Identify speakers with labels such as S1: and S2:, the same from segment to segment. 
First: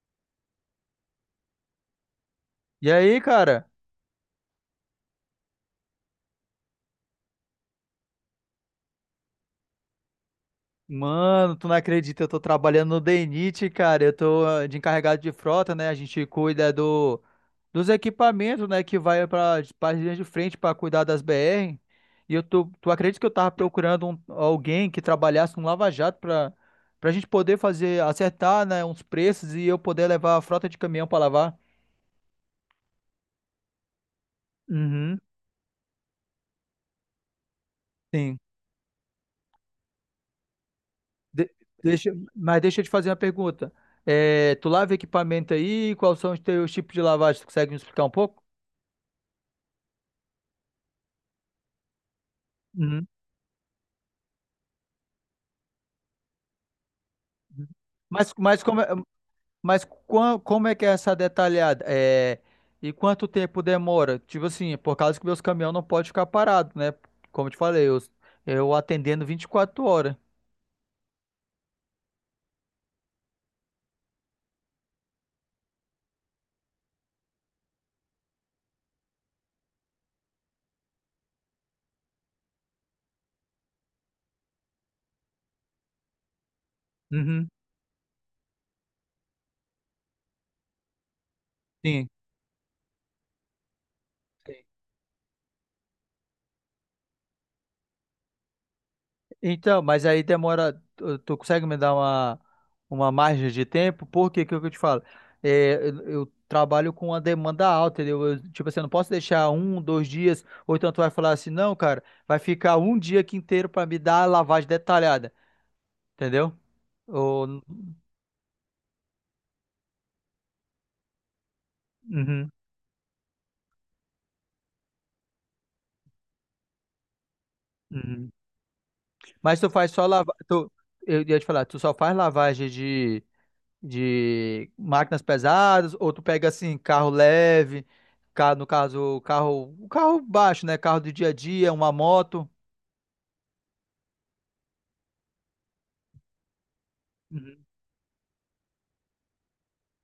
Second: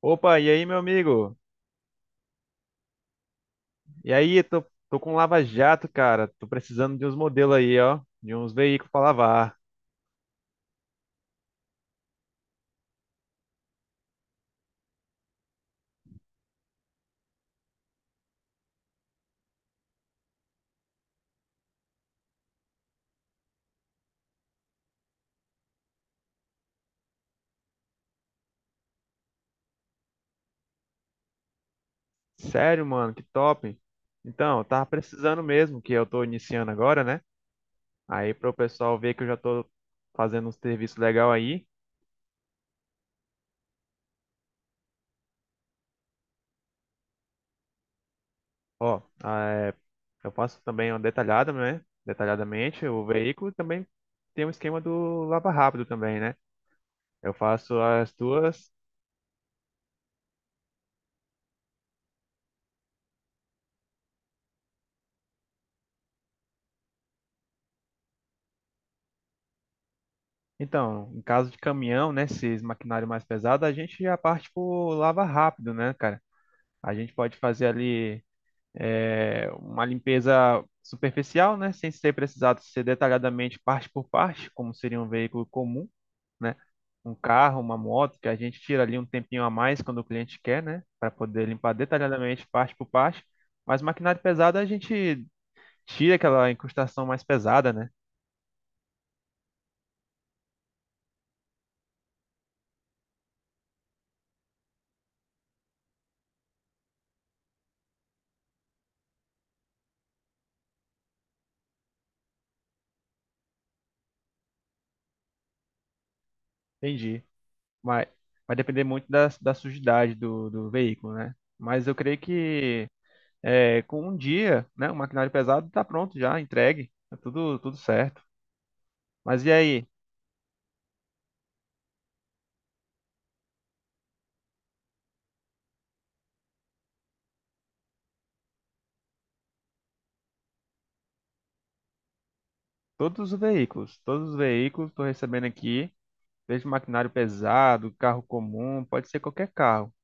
S1: Opa, e aí, meu amigo?
S2: E aí, cara?
S1: E aí, tô com Lava Jato, cara. Tô precisando de uns modelos aí, ó. De uns veículos pra lavar.
S2: Mano, tu não acredita, eu tô trabalhando no DNIT, cara. Eu tô de encarregado de frota, né? A gente cuida dos equipamentos, né? Que vai para as linhas de frente para cuidar das BR. E eu tu acredita que eu tava procurando alguém que trabalhasse no Lava Jato pra gente poder fazer, acertar, né? Uns preços e eu poder levar a frota de caminhão pra lavar?
S1: Sério, mano, que top. Então, eu tava
S2: Uhum.
S1: precisando mesmo, que eu tô iniciando agora, né? Aí,
S2: Sim.
S1: pro pessoal ver que eu já tô fazendo um serviço legal
S2: De-
S1: aí.
S2: Deixa, mas deixa eu te fazer uma pergunta. É, tu lava equipamento aí? Quais são os teus tipos de lavagem? Tu consegue me explicar um pouco?
S1: Ó, é, eu faço também uma detalhada, né? Detalhadamente o
S2: Uhum.
S1: veículo. E também tem um esquema do lava rápido também, né? Eu faço as
S2: Mas, mas,
S1: duas.
S2: como, é- mas como é que é essa detalhada? É, e quanto tempo demora? Tipo assim, por causa que meus caminhões não podem ficar parados, né? Como eu te falei, eu atendendo vinte e quatro horas.
S1: Então, em caso de caminhão, né, esses maquinário mais pesado, a gente já parte por lava rápido, né, cara? A gente pode fazer ali uma limpeza superficial, né, sem ser precisado ser detalhadamente parte por parte, como seria um veículo comum, né? Um
S2: Uhum.
S1: carro, uma moto, que a gente tira ali um tempinho a mais quando o cliente quer, né, para poder limpar
S2: Sim.
S1: detalhadamente parte por parte. Mas maquinário pesado a gente tira aquela incrustação mais pesada, né?
S2: Então, mas aí demora. Tu consegue me dar uma margem de tempo? Porque que é o que eu te falo? Eu trabalho com uma demanda alta, entendeu? Eu, tipo assim, eu não posso deixar um, dois dias, ou então tu vai falar assim, não, cara, vai ficar um dia aqui inteiro pra me dar a lavagem detalhada, entendeu?
S1: Entendi.
S2: Ou,
S1: Vai, vai depender muito da sujidade do veículo, né? Mas eu creio
S2: uhum,
S1: que é, com um dia, né, o maquinário pesado está pronto já, entregue, tá tudo, tudo certo.
S2: uhum.
S1: Mas e
S2: Mas tu
S1: aí?
S2: faz só lavagem. Tu... Eu ia te falar, tu só faz lavagem de. De máquinas pesadas, ou tu pega assim, carro leve, no caso, o carro baixo, né? Carro do dia a dia, uma moto.
S1: Todos os veículos estou recebendo aqui, desde maquinário
S2: Uhum.
S1: pesado, carro comum, pode ser qualquer carro,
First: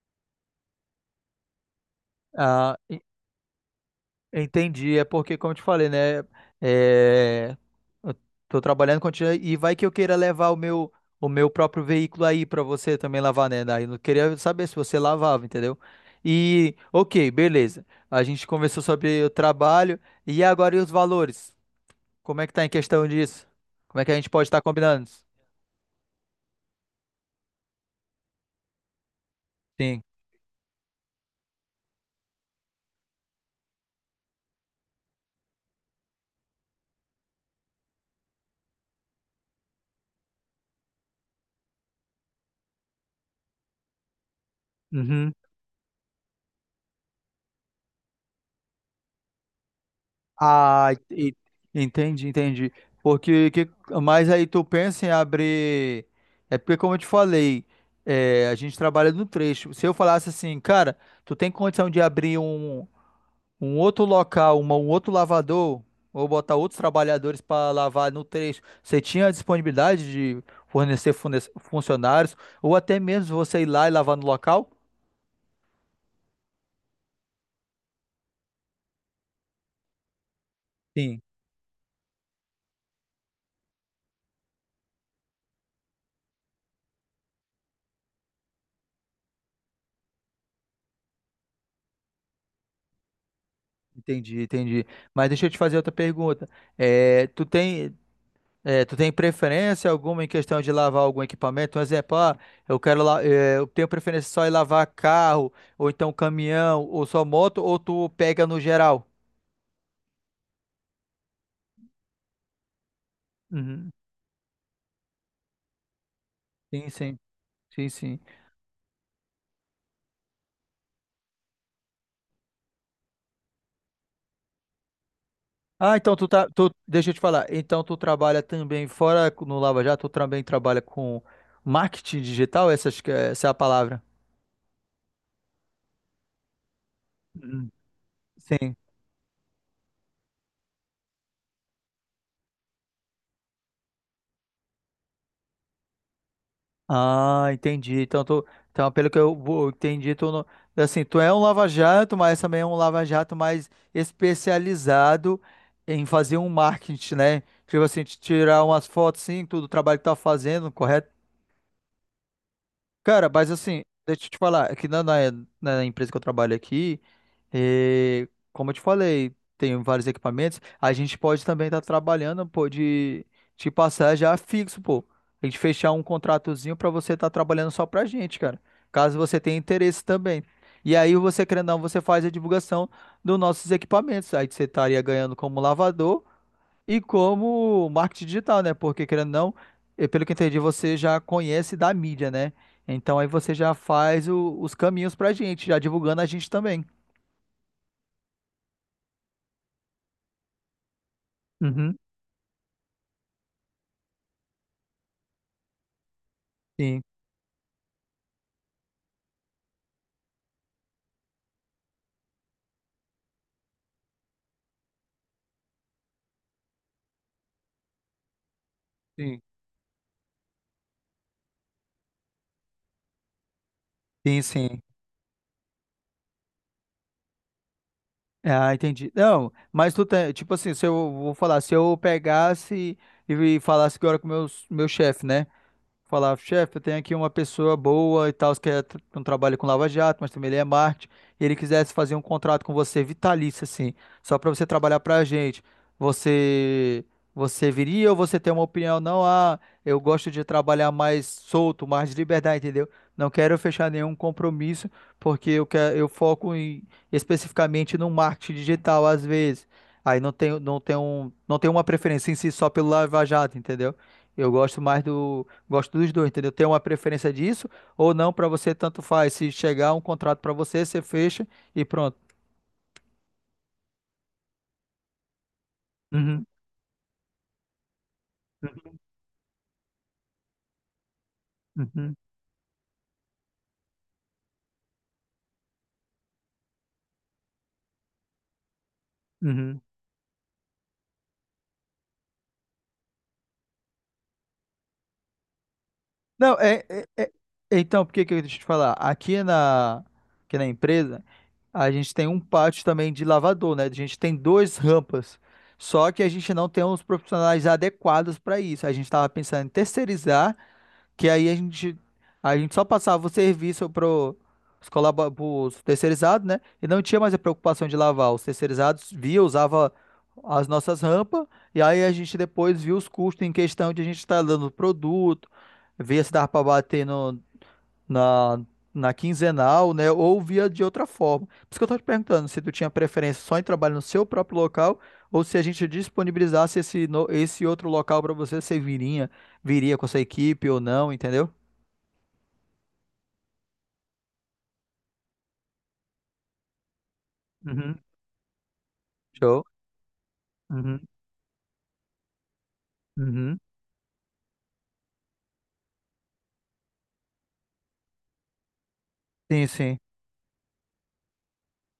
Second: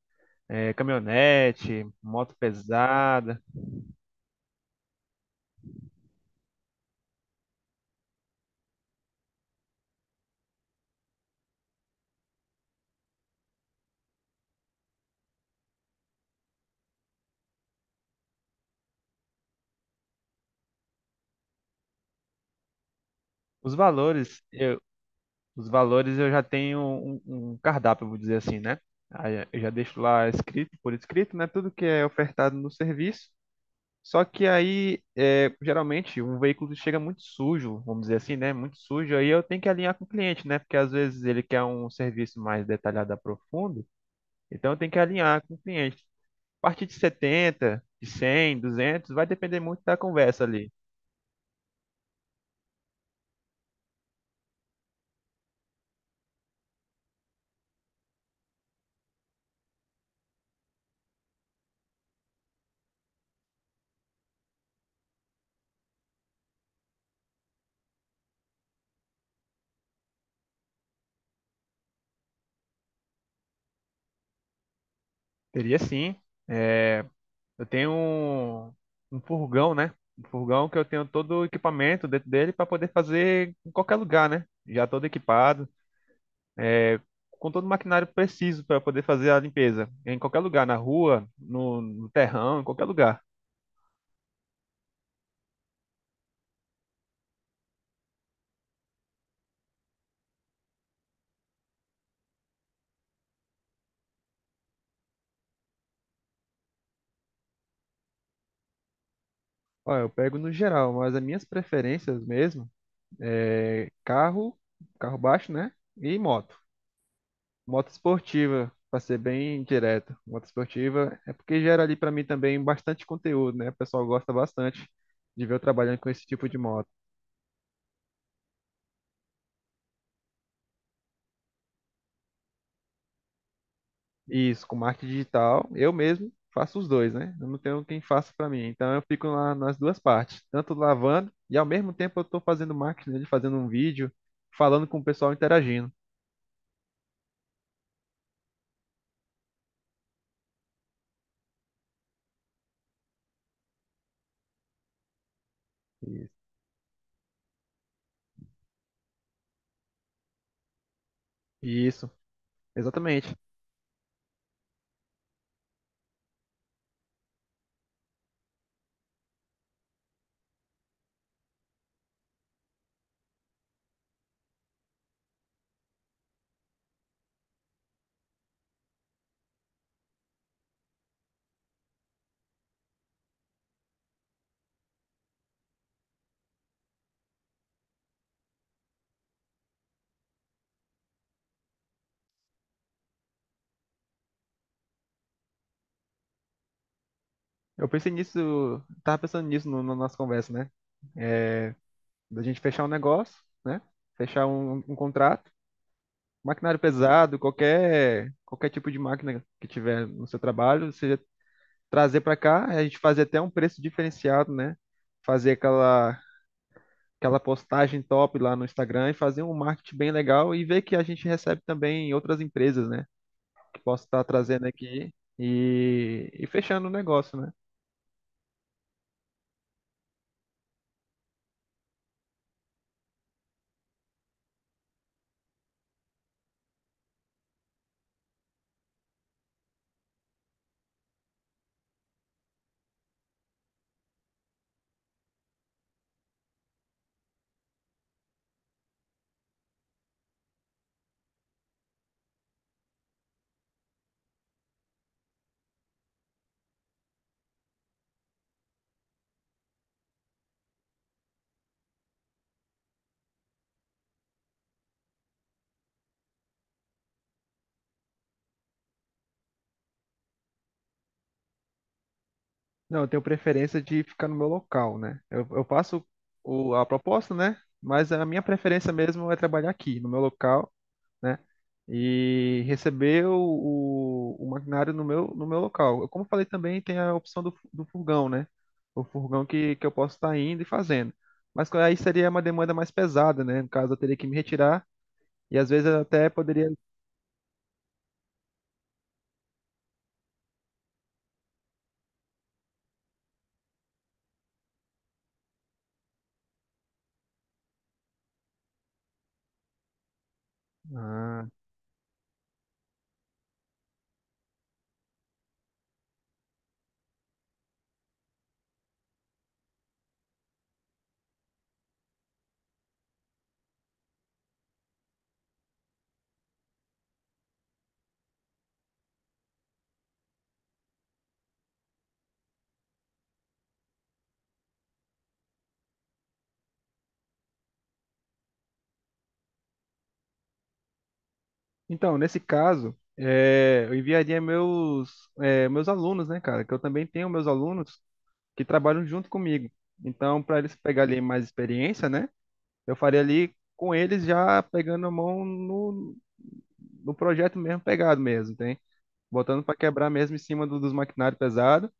S1: é, caminhonete, moto
S2: Ah, en-
S1: pesada.
S2: Entendi. É porque, como eu te falei, né? É, eu tô trabalhando contigo e vai que eu queira levar o meu próprio veículo aí pra você também lavar, né? Daí eu queria saber se você lavava, entendeu? E, ok, beleza. A gente conversou sobre o trabalho e agora e os valores? Como é que tá em questão disso?
S1: Os
S2: Como é que a gente
S1: valores.
S2: pode estar combinando isso?
S1: Os valores eu já tenho um cardápio, vou dizer assim, né? Aí eu já deixo
S2: Sim.
S1: lá escrito, por escrito, né? Tudo que é ofertado no serviço. Só que aí, é, geralmente, um veículo chega muito sujo, vamos dizer assim, né? Muito sujo. Aí eu tenho que alinhar com o cliente, né? Porque às vezes ele quer um serviço mais detalhado, profundo. Então eu tenho que
S2: Uhum.
S1: alinhar com o cliente. A partir de 70, de 100, 200, vai depender muito da conversa ali.
S2: Ah, e- Entendi, entendi. Porque que, mas aí tu pensa em abrir. É porque, como eu te falei, é, a gente trabalha no trecho. Se eu falasse assim, cara, tu tem condição de abrir um outro local, um outro lavador, ou botar outros trabalhadores para lavar no trecho, você tinha a disponibilidade de fornecer funcionários, ou até mesmo você ir lá e lavar no local?
S1: Teria sim. é, Eu tenho um, um furgão, né? Um furgão que eu tenho
S2: Sim.
S1: todo o equipamento dentro dele para poder fazer em qualquer lugar, né? Já todo equipado, com todo o maquinário preciso para poder fazer a limpeza. Em qualquer lugar, na rua, no terrão, em qualquer lugar.
S2: Entendi, entendi. Mas deixa eu te fazer outra pergunta. Eh, tu tem, Tu tem preferência alguma em questão de lavar algum equipamento? Um exemplo, ah, eu quero, eu tenho preferência só em lavar carro, ou então caminhão, ou só moto, ou tu pega no geral?
S1: Ó, eu pego no geral, mas as minhas preferências mesmo é
S2: Uhum.
S1: carro, carro baixo, né? E moto.
S2: Sim, sim, sim,
S1: Moto
S2: sim.
S1: esportiva, para ser bem direto. Moto esportiva é porque gera ali para mim também bastante conteúdo, né? O pessoal gosta bastante de ver eu
S2: Ah,
S1: trabalhando com
S2: então
S1: esse tipo de moto.
S2: deixa eu te falar. Então tu trabalha também fora no Lava Jato, tu também trabalha com marketing digital, essa é a palavra.
S1: Isso, com marketing digital, eu mesmo faço os dois, né? Eu não
S2: Uhum.
S1: tenho quem faça para mim.
S2: Sim.
S1: Então eu fico lá nas duas partes, tanto lavando e ao mesmo tempo eu estou fazendo marketing, né? Fazendo um vídeo, falando com o pessoal interagindo.
S2: Ah, entendi. Então pelo que eu entendi, tu não, assim, tu é um lava-jato, mas também é um lava-jato mais especializado em
S1: Isso,
S2: fazer um marketing, né? Tipo assim, te tirar umas fotos, sim, tudo o trabalho que tá fazendo, correto?
S1: Isso,
S2: Cara,
S1: exatamente.
S2: mas assim, deixa eu te falar, na empresa que eu trabalho aqui, eh, como eu te falei, tem vários equipamentos, a gente pode também estar trabalhando, pô, de te passar já fixo, pô. A gente fechar um contratozinho pra você estar trabalhando só pra gente, cara. Caso você tenha interesse também. E aí você, querendo ou não, você faz a divulgação dos nossos equipamentos. Aí você estaria ganhando como lavador e como marketing digital, né? Porque querendo ou não, pelo que eu entendi, você já conhece da mídia, né? Então aí você já faz os caminhos pra gente, já divulgando a gente também.
S1: Eu pensei nisso, tava pensando nisso na nossa conversa, né?
S2: Uhum.
S1: Da gente fechar um negócio, né? Fechar um contrato. Maquinário
S2: Sim,
S1: pesado, qualquer, qualquer tipo de máquina que tiver no seu trabalho, você trazer para cá, a gente fazer até um preço diferenciado, né? Fazer aquela, aquela postagem top lá no Instagram e
S2: sim,
S1: fazer um marketing bem legal e ver que a gente recebe também em outras empresas, né? Que posso estar
S2: sim,
S1: trazendo
S2: sim.
S1: aqui e fechando o negócio, né?
S2: Ah, entendi. Não, mas tu tem, tipo assim, se eu vou falar, se eu pegasse e falasse agora com meu chefe, né? Falar, chefe, eu tenho aqui uma pessoa boa e tal, que é um trabalho com Lava Jato, mas também ele é marketing, e ele quisesse fazer um contrato com você vitalício, assim, só para você trabalhar para a gente. Você, Você viria ou você tem uma opinião? Não, ah, eu gosto de trabalhar mais solto, mais de liberdade, entendeu? Não quero fechar nenhum compromisso, porque eu foco especificamente no marketing digital, às vezes. Aí não tenho, não tenho, um, não tenho uma preferência em si só pelo Lava Jato, entendeu? Eu gosto mais do, Gosto dos dois, entendeu? Tem uma preferência disso ou não pra você, tanto faz. Se chegar um contrato pra você, você fecha e pronto.
S1: Não, eu tenho preferência de ficar no meu local, né? Eu faço
S2: Uhum,
S1: o, a proposta, né? Mas a minha preferência
S2: uhum,
S1: mesmo é trabalhar aqui, no meu local, né?
S2: uhum,
S1: E receber o maquinário no meu, no meu local. Eu, como falei também, tem a opção do, do furgão, né? O furgão
S2: uhum.
S1: que eu posso estar indo e fazendo. Mas aí seria uma demanda mais pesada, né? No caso, eu teria que me retirar e às vezes eu até
S2: Não,
S1: poderia.
S2: é, é- é- Então, por que que eu deixa eu te falar? Aqui na empresa, a gente tem um pátio também de lavador, né? A gente tem duas rampas. Só que a gente não tem os profissionais adequados para isso. A gente estava pensando em terceirizar. Que
S1: Ah.
S2: a gente só passava o serviço pro, os pros terceirizados, né? E não tinha mais a preocupação de lavar. Os terceirizados via, usava as nossas rampas, e aí a gente depois via os custos em questão de a gente estar dando produto, via se dava para bater no, na, na quinzenal, né? Ou via de outra forma. Por isso que eu tô te perguntando se tu tinha preferência só em trabalho no seu próprio local, ou se a gente disponibilizasse esse, no- esse outro local para você, viria com essa equipe ou não, entendeu?
S1: Então, nesse caso, é, eu enviaria meus, é, meus alunos, né, cara? Que eu também tenho meus alunos
S2: Uhum.
S1: que trabalham junto
S2: Show.
S1: comigo. Então, para eles
S2: Uhum.
S1: pegarem mais experiência, né? Eu faria ali
S2: Uhum.
S1: com eles já pegando a mão no, no projeto mesmo, pegado mesmo, tem? Botando
S2: Sim,
S1: para
S2: sim,
S1: quebrar mesmo em cima dos maquinários pesados.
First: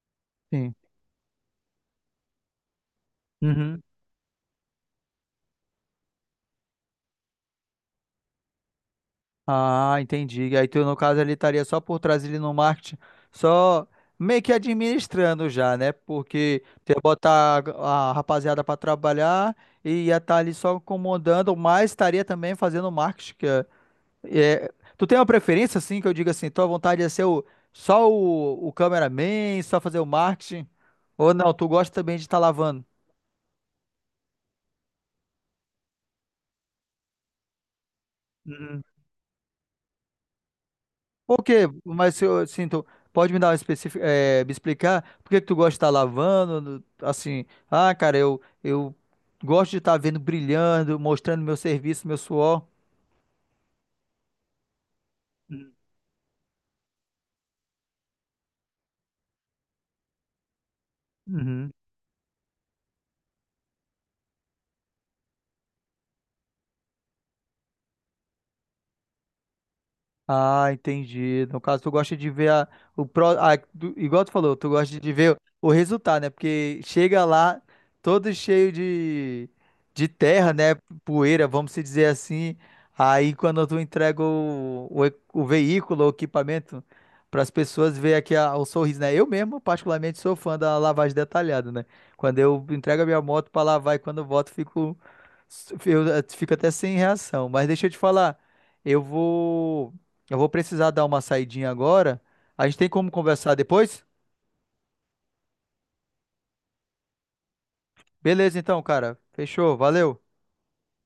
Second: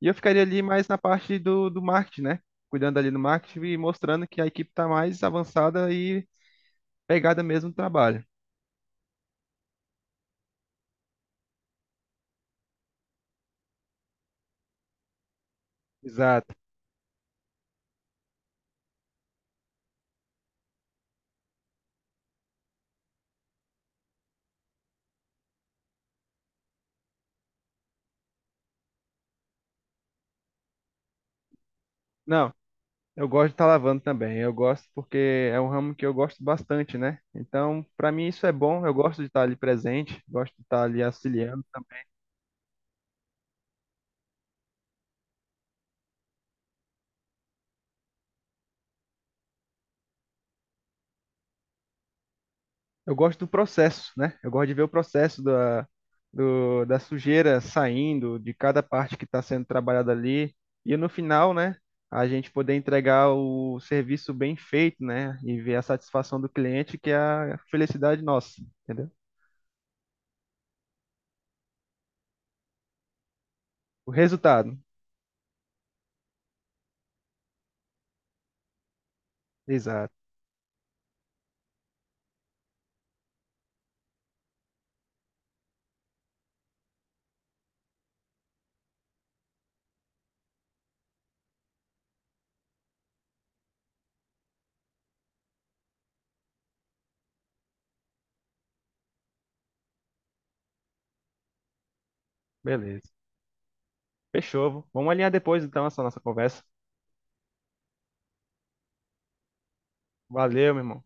S1: E eu ficaria ali
S2: sim.
S1: mais na parte do, do marketing, né? Cuidando ali do marketing e
S2: Uhum.
S1: mostrando que a equipe está mais avançada e pegada mesmo no trabalho.
S2: Ah, entendi. Aí tu, no caso, ele estaria só por trás ali no marketing, só meio que administrando já, né?
S1: Exato.
S2: Porque tu ia botar a rapaziada para trabalhar e ia estar ali só comandando, mas estaria também fazendo marketing. É- Tu tem uma preferência, assim, que eu diga assim, tua vontade é ser só o cameraman, só fazer o marketing? Ou não, tu gosta também de estar
S1: Não,
S2: lavando?
S1: eu gosto de estar lavando também. Eu gosto porque é um ramo que eu gosto bastante, né? Então, para mim isso é bom. Eu gosto de estar ali presente, gosto de estar ali
S2: Por quê?
S1: auxiliando.
S2: Mas se eu sinto, pode me dar uma específica, me explicar por que que tu gosta de estar lavando, assim, ah, cara, eu gosto de estar vendo brilhando, mostrando meu serviço, meu suor.
S1: Eu gosto do processo, né? Eu gosto de ver o processo da, da sujeira saindo, de cada parte que está sendo trabalhada ali. E no final,
S2: Uhum.
S1: né? A gente poder entregar o serviço bem feito, né? E ver a satisfação do cliente, que é a felicidade nossa, entendeu?
S2: Ah, entendi. No caso, tu gosta de ver a,
S1: O
S2: igual tu falou, tu
S1: resultado.
S2: gosta de ver o resultado, né? Porque chega lá todo cheio de
S1: Exato.
S2: terra, né? Poeira, vamos se dizer assim. Aí quando tu entrega o veículo, o equipamento para as pessoas ver aqui o sorriso, né? Eu mesmo, particularmente, sou fã da lavagem detalhada, né? Quando eu entrego a minha moto para lavar e quando eu volto, fico até sem reação. Mas deixa eu te falar, eu vou eu vou precisar dar uma saidinha agora. A gente tem
S1: Beleza.
S2: como conversar depois?
S1: Fechou. Vamos alinhar depois, então, essa nossa conversa.
S2: Beleza, então, cara. Fechou. Valeu.
S1: Valeu, meu irmão.